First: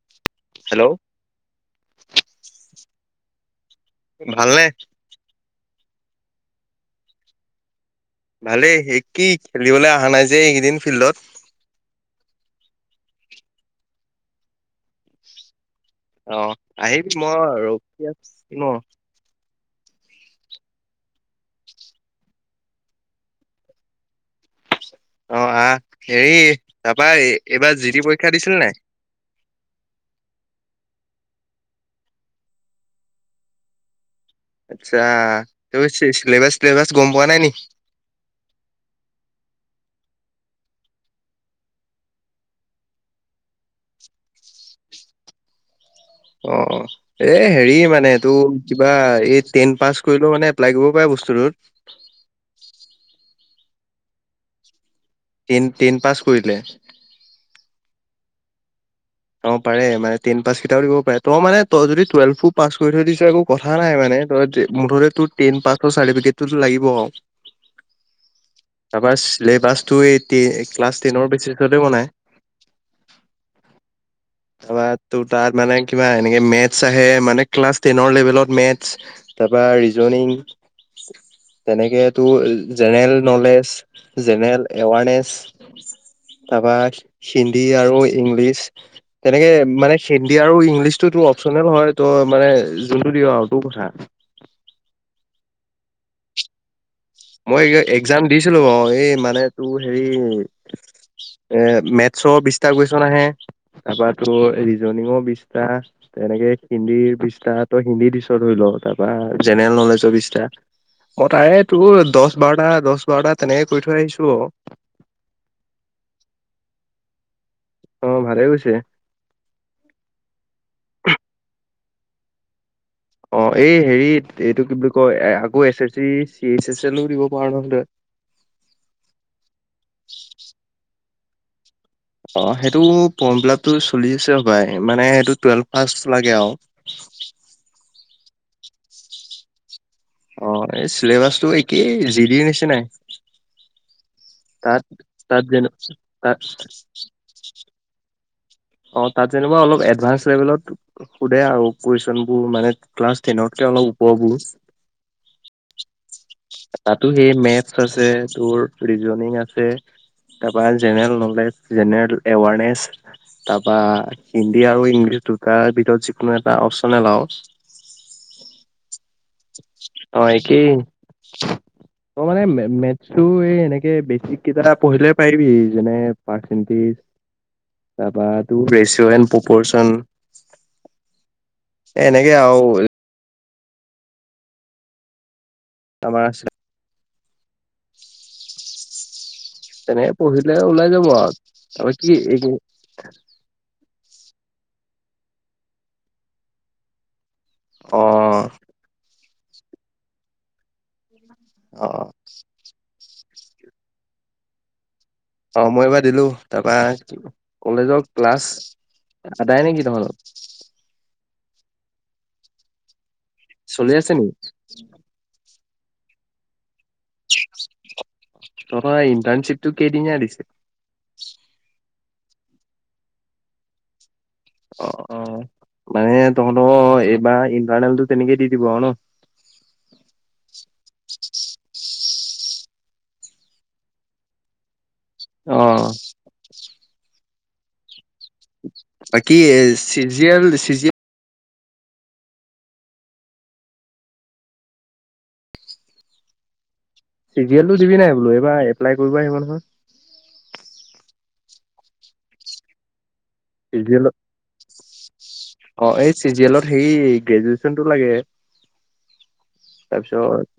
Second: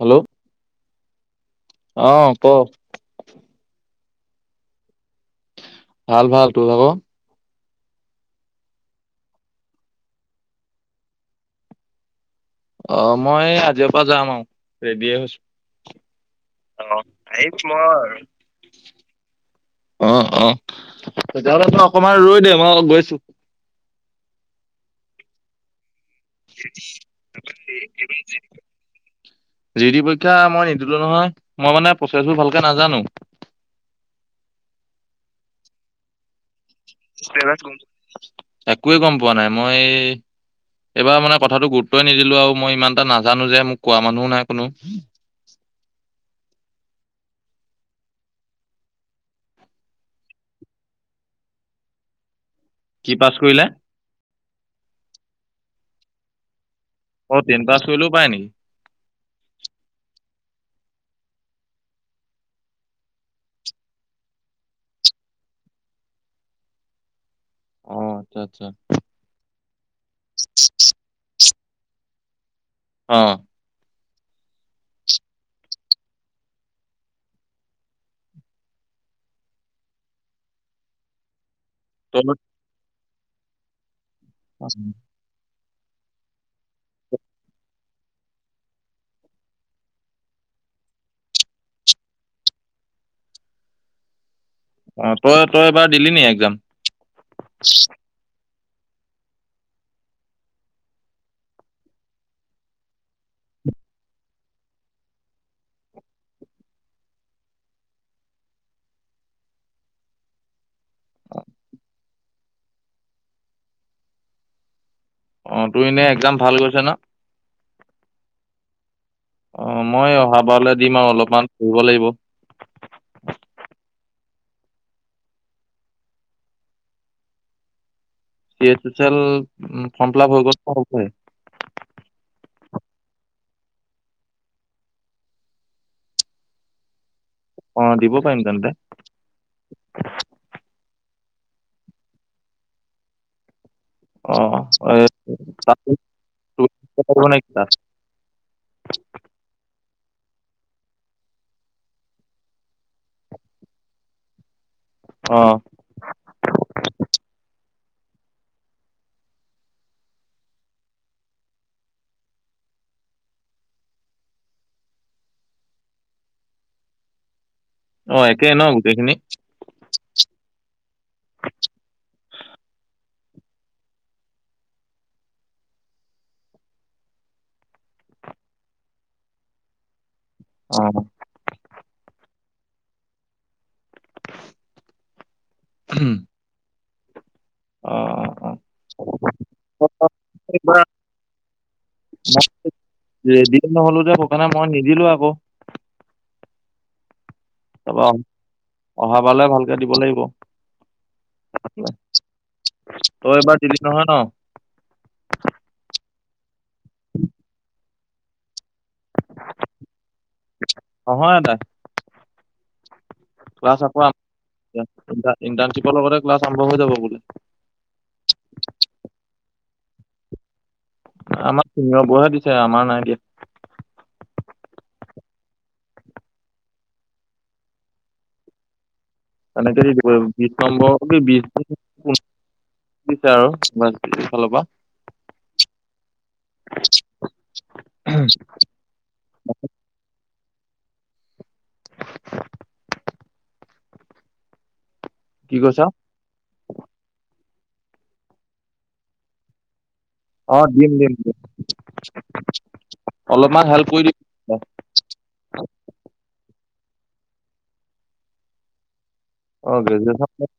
Hello. Hello. অ ক। ভালনে? ভাল ভাল তোৰ ভাগ। ভালেই এই কি খেলিবলৈ অহা নাই যে এইকেইদিন ফিল্ডত। অঁ মই আজিৰ পৰা যাম আও ৰেডীয়ে হৈছো। অ আহিম মই ৰবিয়ামচি ন। অ অ তেতিয়াহলে তই অকমান ৰৈ দে মই গৈছোঁ। অ আহ হেৰি তাৰপা এইবাৰ জি ডি পৰীক্ষা দিছিল নাই। জি ডিৰ পৰীক্ষা মই নিদিলো নহয় মই মানে প্ৰচেছবোৰ ভালকে নাজানো। আচ্ছা তই চিল চিলেক্ট। চিলেবাছখন একোৱে গম পোৱা নাই মই এইবাৰ মানে কথাটো গুৰুত্বই নিদিলোঁ আৰু মই ইমান এটা নাজানোঁ যে মোক কোৱা মানুহও নাই কোনো অ এ হেৰি মানে এটো কিবা এই টেইন পাছ কৰিলেও মানে এপ্লাই কৰিব পাৰে বস্তুটোত। কি পাছ কৰিলে? টেন টেইন পাছ কৰিলে। অ টেইন পাছ কৰিলেও পাৰে নেকী? অ পাৰে মানে টেইন পাছ কেইটাও দিব পাৰে তই মানে তই যদি টুৱেলভো পাছ কৰি থৈ দিছ একো কথা নাই মানে তই তে মুঠতে তোৰ টেইন পাছখন চাৰ্টিফিকেটটো তোৰ লাগিব অ আচ্ছা আচ্ছা। তাৰপৰা ছিলেবাছটো এই টেইন ক্লাছ টেইনৰ বেচিছতে বনায়। অ'। তাৰপৰা তোৰ তাত মানে কিবা এনেকে মেথছ আহে মানে ক্লাছ টেনৰ লেভেলত মেথছ তাৰপৰা ৰিজনিং তেনেকে তই তোৰ জেনেৰেল নলেজ, জেনেৰেল এৱাৰনেচ তাৰপৰা হিন্দী আৰু ইংলিছ। তেনেকে মানে হিন্দী আৰু ইংলিছটো তোৰ অপচনেল হয় তই মানে যোনটো দিঅ' আৰু তোৰ কথা। অ' তই তই এইবাৰ দিলি নি একজাম? মই একজাম দিছিলোঁ বাৰু এই মানে তোৰ হেৰি এ মেথছৰ বিশটা কুৱেশন আহে তাৰপৰা তোৰ ৰিজনিঙৰ বিশটা। তেনেকে হিন্দীৰ বিশটা। তই হিন্দী দিছ ধৰি ল তাৰপৰা জেনেৰেল নলেজৰ বিশটা মই তাৰে তোৰ দহ বাৰটা দহ বাৰটা তেনেকে কৰি থৈ আহিছোঁ আৰু। অ' তোৰ এনে একজাম ভাল গৈছে ন'? অ' ভালেই গৈছে। অ' মই অহাবাৰলৈ দিম আৰু অলপমান পঢ়িব লাগিব। অ' এই হেৰিত এইটো কি বুলি কয় আকৌ S S C, C H S এলওঁ দিব পাৰ নহয় তই। C H S L form fill up হৈ গ'ল বুলি কৈছে। অ' সেইটো ফৰ্ম ফিলাপটো চলি আছে সপাই মানে সেইটো টুৱেলভ পাছ লাগে আওঁ। অ' দিব পৰিম তেন্তে। অ' এই চিলেবাচটো একেই জি দিৰ নিচিনাই। অ তাত এ, তাত যেনিবা তাত ক নাইকা [unintelligible] অ' তাত যেনিবা অলপ এডভান্স লেভেলত সুধে আৰু কুৱেশ্বন বোৰ মানে ক্লাছ টেনতকে অলপ ওপৰবোৰ। অ'। তাতো সেই মেথছ আছে তোৰ ৰিজনিং আছে। তাৰপৰা জেনেৰেল নলেজ, জেনেৰেল এৱাৰনেছ তাৰপা হিন্দী আৰু ইংলিছ দুটাৰ ভিতৰত যিকোনো এটা অপশ্বনেল আওঁ। অ' একেই ন' গোটেইখিনি। অ' একেই। মই মানে মে মে তো এই এনেকে বেচিক কিতাপ পঢ়িলে পাৰিবি যেনে পাৰ্চেন্টিজ তাৰপৰা তোৰ ৰেচিঅ' এন পপ'ৰচন অ'। এ এনেকে আৰু আমাৰ আছে। অঁ' অঁ' অঁ'। তেনেকে পঢ়িলে ওলাই যাব আৰু তাৰপৰা কি এই ৰেডি নহ'লো যে সেই কাৰনে মই নিদিলো আকৌ। তাৰপৰা অ অহা বাৰলে ভালকে দিব লাগিব। অ তই এবাৰ দিলি নহয় ন'? অঁ' মই এইবাৰ দিলো। তাৰপা কলেজৰ ক্লাছ আদায় নেকি তহঁতৰ? নহয় আদায়। ক্লাছ চলি আকৌ আ আছে নি [unintelligible] ইণ্টাৰ্ণশ্বিপৰ লগতে ক্লাছ আৰম্ভ হৈ যাব বোলে। তহঁতৰ সেই ইণ্টানশিপটো কেইদিনিয়া দিছে‌? আমাক ছিনিঅ'ৰ বোৰৰহে দিছে আমাৰ নাই দিয়া। অঁ' অঁ' মানে তহঁতৰ এইবাৰ ইণ্টাৰনেলটো তেনেকেই দি দিব আৰু ন'। তেনেকেই দি [unintelligible] বিশ নম্বৰ কি বিশ [unintelligible] আৰু এইফালৰ পৰা। অঁ'। [unintelligible] বাকী C G L C G কি কৈছ? চি জি এলটো দিবি নাই বোলো এইবাৰ এপ্লাই কৰিব আহিব নহয়। অঁ' দিম দিম। অলপমান চি হেল্প জি কৰি এলত, দিম অঁ' এই চি জি এলত হেৰি গ্ৰেজুৱেচনটো লাগে। অঁ' তাৰপিছত গ্ৰেজুৱেচনটো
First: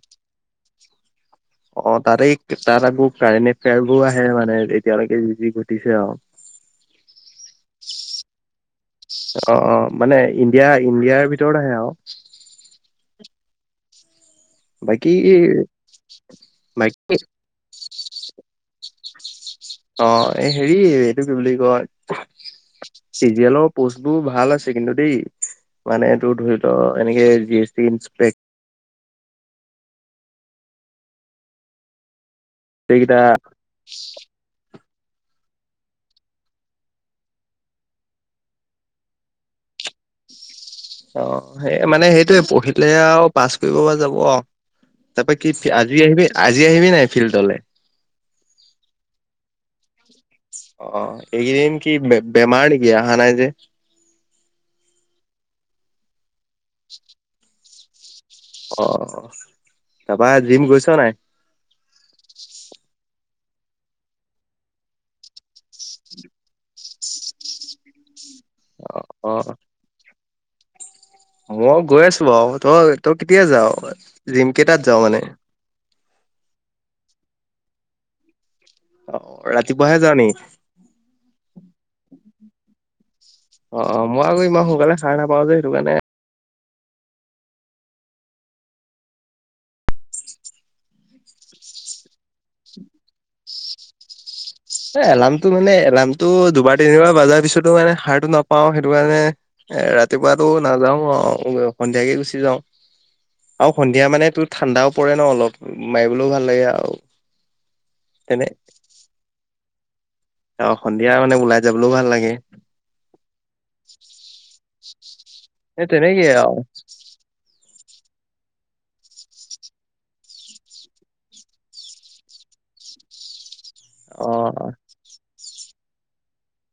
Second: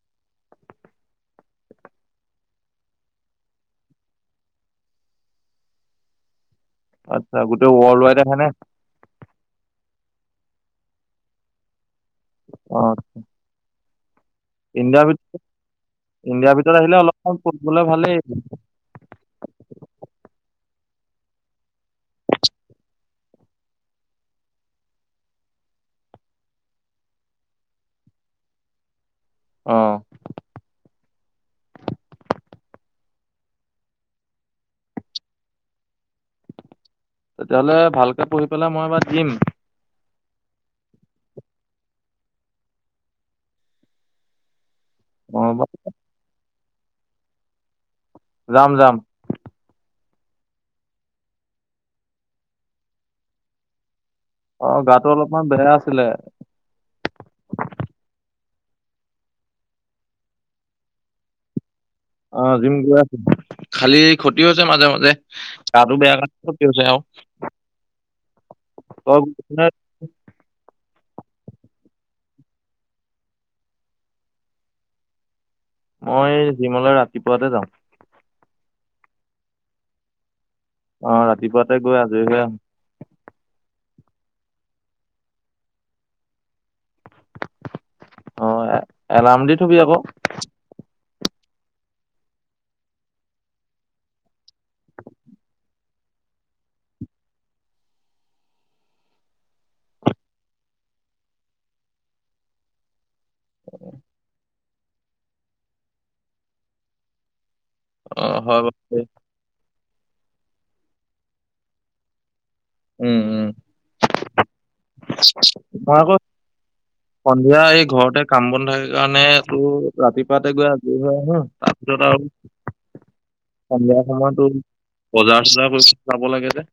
অঁ' তাতেই তাত আকৌ কাৰেণ্ট এফেয়াৰ বোৰ আহে মানে এতিয়ালৈকে যি যি ঘটিছে আৰু। [unintelligible] আচ্ছা' গোট ৱৰ্ল্ড ৱাইড আহে নে‌? অঁ' অঁ' মানে ইণ্ডিয়া ইণ্ডিয়াৰ ভিতৰত আহে আৰু। অঁ'। ইণ্ডিয়াৰ ভিত [unintelligible] বাকী ইণ্ডিয়াৰ ভিতৰত আহিলে বাকী অলপমান [unintelligible] ভালেই। অঁ' এই হেৰি এইটো কি বুলি কয় চিজিএলৰ কোৰ্চবোৰ ভাল আছে কিন্তু দেই। মানে এইটো ধৰি ল' এনেকে জি এছ টি ইনছপেক্ট। অঁ। এইকেইটা তেতিয়াহ'লে ভালকে পঢ়ি পেলাই মই এইবাৰ দিম। অঁ' সেই মানে সেইটোয়ে, পঢ়িলে আৰু পাছ কৰিব পৰা যাব আৰু। অ তাৰপৰা কি আজি আহিবি আজি আহিবি নাই ফিল্ডলৈ? যাম যাম। অঁ' এইকেইদিন কি বে-বেমাৰ নেকি আহা নাই যে? অঁ' গাটো অলপমান বেয়া আছিলে। [unintelligible] অঁ' তাৰপৰা এই জিম গৈছ নাই? অঁ' জিম গৈ আছোঁ। খালি ক্ষতি হৈছে মাজে মাজে। গাটো বেয়া কাৰণে ক্ষতি হৈছে আৰু। [unintelligible] অ অ [unintelligible] মই গৈ আছোঁ বাৰু। তই তই কেতিয়া যাওঁ, জিম কেইটাত যাওঁ মানে? মই জিমলৈ ৰাতিপুৱাতে যাম। অ', ৰাতিপুৱাহে যাওঁ নিকি? অ', ৰাতিপুৱাতে গৈ আজৰি হৈ আহো। অ', অ' মই আকৌ ইমান সোনকালে সাৰ নাপাওঁ যে সেইটো কাৰণে অ', এলাৰ্ম দি থবি আকৌ এ, এলাৰ্মটো মানে এলাৰ্মটো দুবাৰ তিনিবাৰ বাজাৰ পিছতো মানে সাৰটো নাপাওঁ। সেইটো কাৰণে এ, ৰাতিপুৱাটো নাযাওঁ আৰু সন্ধিয়াকে গুচি যাওঁ। আৰু সন্ধিয়া মানে তোৰ ঠাণ্ডাও পৰে ন, অলপ মাৰিবলৈও ভাল লাগে আৰু অ', তেনে হয় [inaudible] অ', সন্ধিয়া মানে ওলাই যাবলৈও ভাল লাগে। উম', উম। এই মই আকৌ তেনেকেই আৰু সন্ধিয়া এই ঘৰতে কাম বন থাকে কাৰণে টো ৰাতিপুৱাতে গৈ আজৰি হৈ আহো যত [inaudible] [inaudible] সন্ধিয়া অ সময়তটোৰ, বজাৰ-চজাৰ কৰিব যাব লাগে যে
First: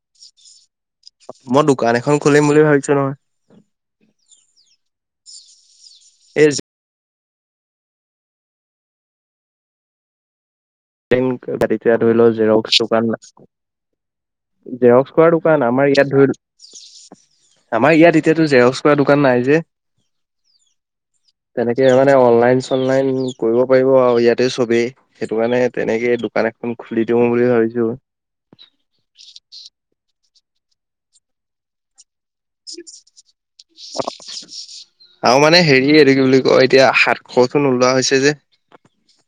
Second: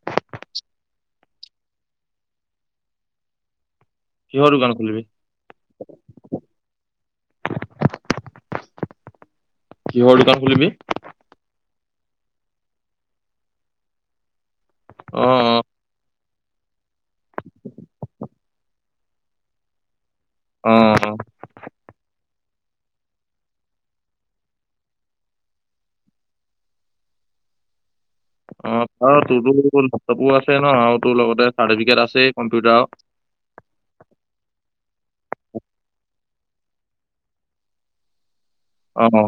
মই দোকান এখন খুলিম বুলি ভাবিছোঁ নহয়। কিহৰ দোকান খুলিবি? এই যে কিহৰ দোকান খুলিবি? দিম বাট এতিয়া ধৰি ল জেৰক্স দোকান নাছিল। জেৰক্স অ কৰাটো অ দোকান আমাৰ ইয়াত ধৰি, আমাৰ ইয়াত এতিয়াতো জেৰক্স কৰা দোকান নাই যে। অ তেনেকে মানে অনলাইন অনলাইন কৰিব পাৰিব আৰু ইয়াতে চবেই, সেইটো কাৰণে তেনেকে দোকান এখন খুলি দিওঁ বুলি ভাবিছো। অ' তোৰো লেপটপো আছে ন তোৰ লগতে চাৰ্টিফিকেট আছে। [unintelligible] আৰু মানে হেৰি এইটো কি বুলি কয় এতিয়া হাত খৰচু নোলোৱা হৈছে যে। অ' অ'।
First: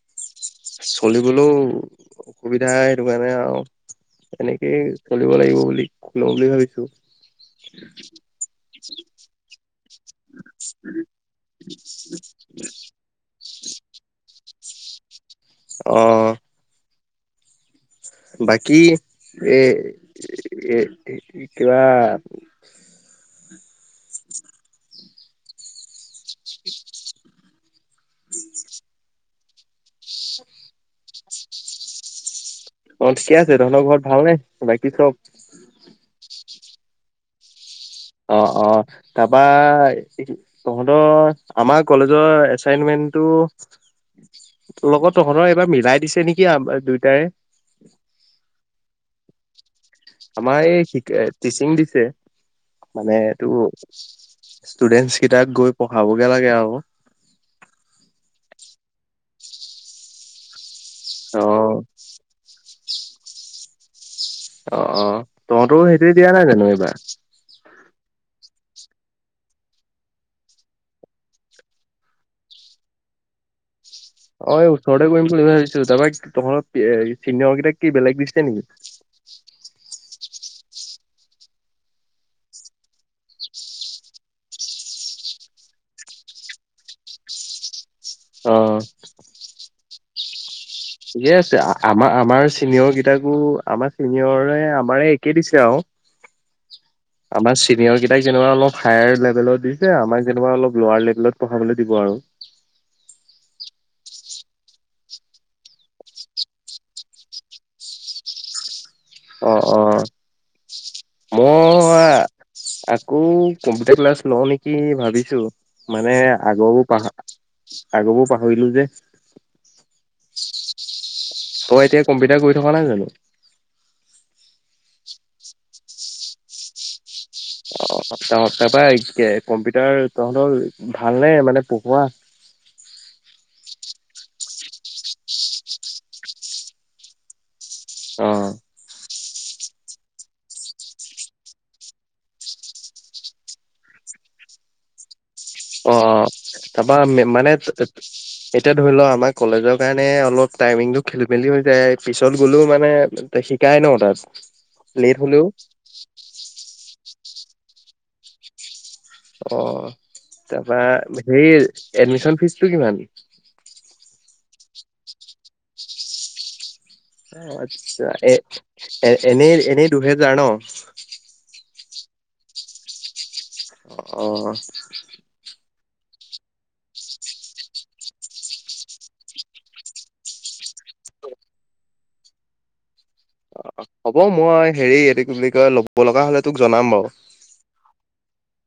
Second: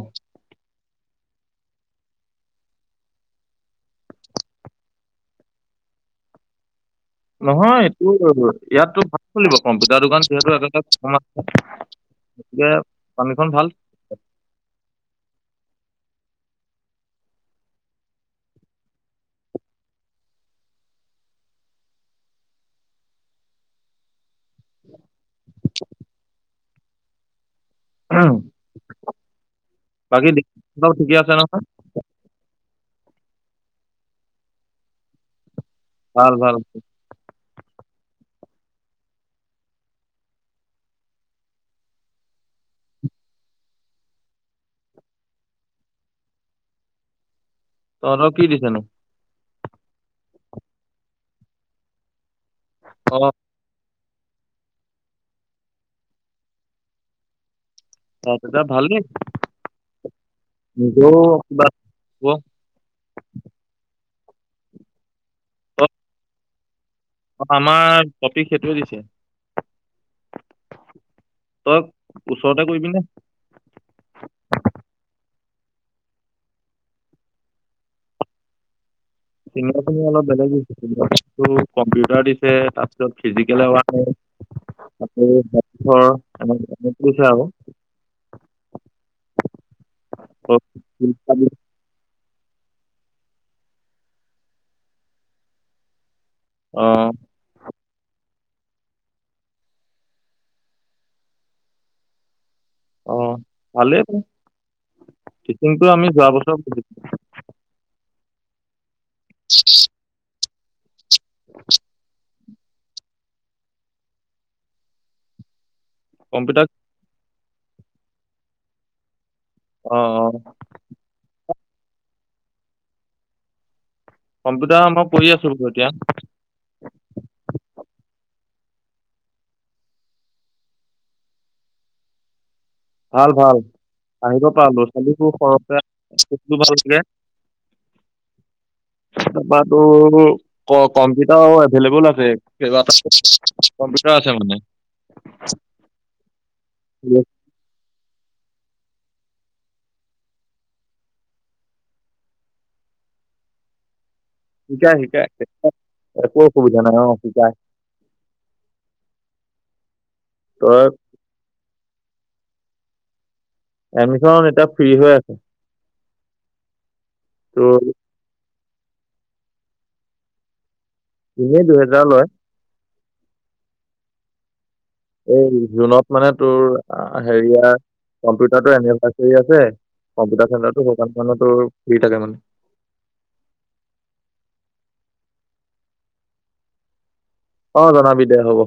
চলিবলৈও অসুবিধা সেইটো কাৰণে আৰু এনেকেই চলিব লাগিব বুলি লওঁ বুলি ভাবিছো। নহয় তোৰ, ইয়াতটো ভাল চলিব কম্পিউটাৰ দোকান যিহেতুে [unintelligible] গতিকে পামীখন ভাল অ'। বাকী এ এ, কিবা [unintelligible] [unintelligible] বাকী ঠিকে আছে নহয়? অ' ঠিকে আছে, তহঁতৰ ঘৰত ভাল নে, বাকী চব? ভাল ভাল। অ' অ' তাৰপা তহঁতৰ, আমাৰ কলেজৰ এচাইনমেন্টটো লগত তহঁতৰ এইবাৰ মিলাই দিছে নেকি আ দুয়টাৰে? তহতৰ কি দিছে নো? আমাৰ এই শিকে টিচিং দিছে, মানে অ এইটো- ষ্টুডেন্টচ গিটাক গৈ পঢ়াবগে লাগে আও। অঁ' দাদা ভালনে, নিজেও অ ক'ব - অঁ' অঁ' তহঁতৰো সেইটোৱে দিয়া নাই জানো এইবাৰ? অঁ' আমাৰ টপিক সেইটোৱে দিছে। তই ওচৰতে কৰিবি নে? অঁ' এই ওচৰতে কৰিম বুলি ভাবিছো, তাপা তহঁতৰ চিনিয়ৰ গিটাক কি বেলেগ দিছে নেকি? চিনিঞৰ খিনিক অলপ বেলেগ দিছে, কম্পিউটাৰ দিছে, তাৰপিছত ফিজিকেল এৱাৰ্নেজ। আৰু [unintelligible] নোপোচাই আৰু। অঁ' অ' ঠিকে আছে। আ- আমাৰ আমাৰ চিনিয়ৰ গিটাকো আমাৰ চিনিয়ৰে আমাৰে একে দিছে আৰু। অঁ' আমাৰ চিনিয়ৰ গেটাক যেনিবা অলপ হায়াৰ লেভেলত দিছে, আমাক যেনিবা অলপ লৌৱাৰ লেভেলত পঢ়াবলে দিব আৰু। অঁ' ভালেই দে, তিছিংটো আমি যোৱা বছৰ কৰিছিলোঁ। অ' অ' মই- আকৌ কম্পিউটাৰ ক্লাছ লওঁ নেকি ভাবিছো। মানে কম্পিউটাৰ আগবোৰ পাহ আগবোৰ পাহৰিলো যে। অঁ' অঁ'। তয় এতিয়া কম্পিউটাৰ কৰি থকা নাই জানো? কম্পিউটাৰ মই কৰি আছোক এতিয়া। অঁ' তাপা কম্পিউটাৰ তহঁতৰ ভালনে মানে পঢ়োৱা? ভাল ভাল। আহিব পাৰ ল'ৰা- ছোৱালীবোৰ সৰহকে [unintelligible] অঁ' তাপা তোৰ- ক কম্পিউটাৰো এভেইল এবোল আছে কেইবাটাও কম্পিউটাৰ আছে মানে। অঁ' তাপা মে মানে- এতিয়া ধৰি লওঁ আমাৰ কলেজৰ কাৰণে অলপ টাইমিংটো খেলি মেলি হৈ যায়, পিছত গ'লেও মানে- তে শিকাই ন তাত। এতিয়া লেট শিকাই হলেও শিকাই একো অসুবিধা নাই অঁ' শিকাই। অঁ' তাপা তই সেই এডমিচন ফিজ টো কিমান? এডমিচন এতিয়া ফ্ৰী হৈ আছে। অঁ' তোৰ আৎচ্ছা এ এ এনেই এনেই দুহেজাৰ ন'। এনেই দুহেজাৰ লয়। অঁ' এই জুনত মানে তোৰ আ হেৰিয়াৰ- কম্পিউটাৰ এনেকুৱা কৰি আছে কম্পিউটাৰ চেণ্টাৰটো [unintelligible] ফ্ৰী থাকে মানে। অঁ' অঁ' হ'ব মই হেৰি এইটো কি বুলি কয় ল'ব লগা হলে তোক জনাম বাৰু। অঁ' জনাবি দে হ'ব।